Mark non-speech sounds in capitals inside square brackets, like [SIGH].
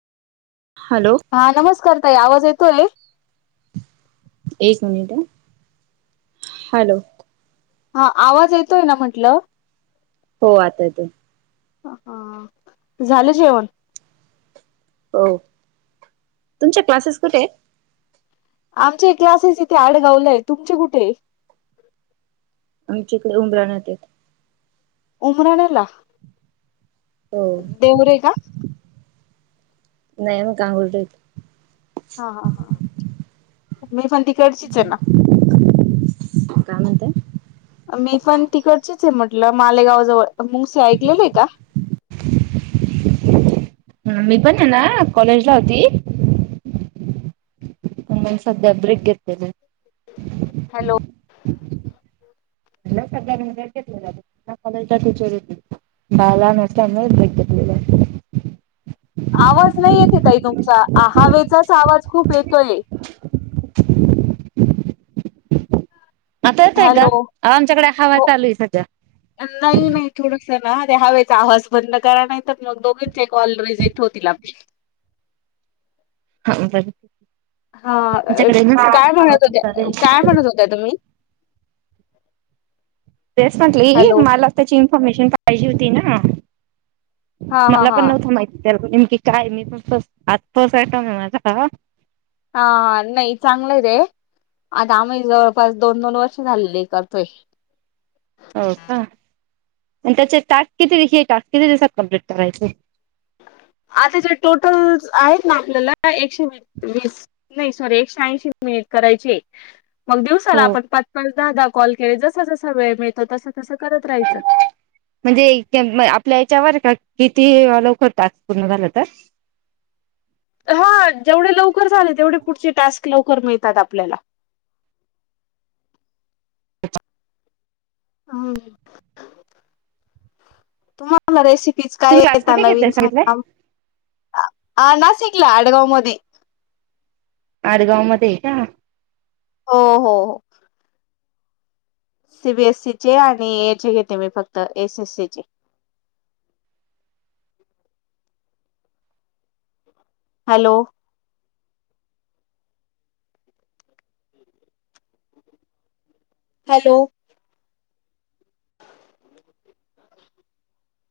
Hello. हा नमस्कार ताई आवाज येतोय? एक मिनिट ह हॅलो. हा आवाज येतोय ना म्हंटलं? हो आता येतोय. हा हा झालं जेवण? हो तुमच्या क्लासेस कुठे आहे? आमचे क्लासेस इथे आडगावला आहे. तुमचे कुठे ये? आमच्याकडे उमराणतेत. उमराण्याला हो देवरे का? नाही म का हूल [UNINTELLIGIBLE] हा हा हा. मी पण तिकडचीच आहे ना. काय म्हणताय? मी पण तिकडचीच आहे म्हटलं, मालेगाव जवळ मुंसे ऐकलेले आहे का? ह. मी पण आहे ना कॉलेज ला होती. मंग सध्या ब्रेक घेतलेल. हॅलो. [UNINTELLIGIBLE] [UNINTELLIGIBLE] आवाज नाही येते ताई तुमचा हावेचाच आवाज खूप येतोय. आता येतोय का? हॅलो आमच्याकडे हवा हो चालू आहे सध्या. नाही नाही थोडस ना त्या हवेचा आवाज बंद करा, नाही तर मग दोघींचे कॉल रिजेक्ट होतील आपले. हा बरं हा काय हवा म्हणत खूप होत्या? चालू आहे काय म्हणत होत्या तुम्ही? तेच म्हटली हॅलो मला त्याची इन्फॉर्मेशन पाहिजे होती ना. हा हा मला हा पण नव्हतं माहिती त्या नेमकी काय मी पण फ आत फर्स्ट टाइम आहे माझा आता हा. हा हा. नाही चांगलय ते. अग आम्ही जवळपास दोन दोन वर्ष झालेले करतोय. हो का आणि त्याचे टास्क किती [UNINTELLIGIBLE] हे टास्क किती दिवसात कंम्पलीट करायचे? आता जे टोटल आहेत ना आपल्याला [UNINTELLIGIBLE] एकशेवीस नाही सॉरी एकशे ऐंशी मिनिट करायचेत. मग दिवसाला हो आपण पाच पाच दहा दहा कॉल केले जस जसा वेळ मिळतो तस तसं करत राहायचं. म्हणजे [UNINTELLIGIBLE] आपल्या याच्यावर का किती लवकर टास्क पूर्ण झालं तर हा जेवढे लवकर झाले तेवढे पुढचे टास्क लवकर मिळतात आपल्याला हं [INAUDIBLE] तुम्हां [UNINTELLIGIBLE] रेसिपीज तुम्ही काय क्लास येता कुठे घेतलाय नवीन सांगितलंय सांगा? आ नासिकला आडगावमध्ये आडगावमध्ये का? हो हो सी बीएससीचे आणि याचे घेते मी फक्त एस एस सी चे हॅलो! हॅलो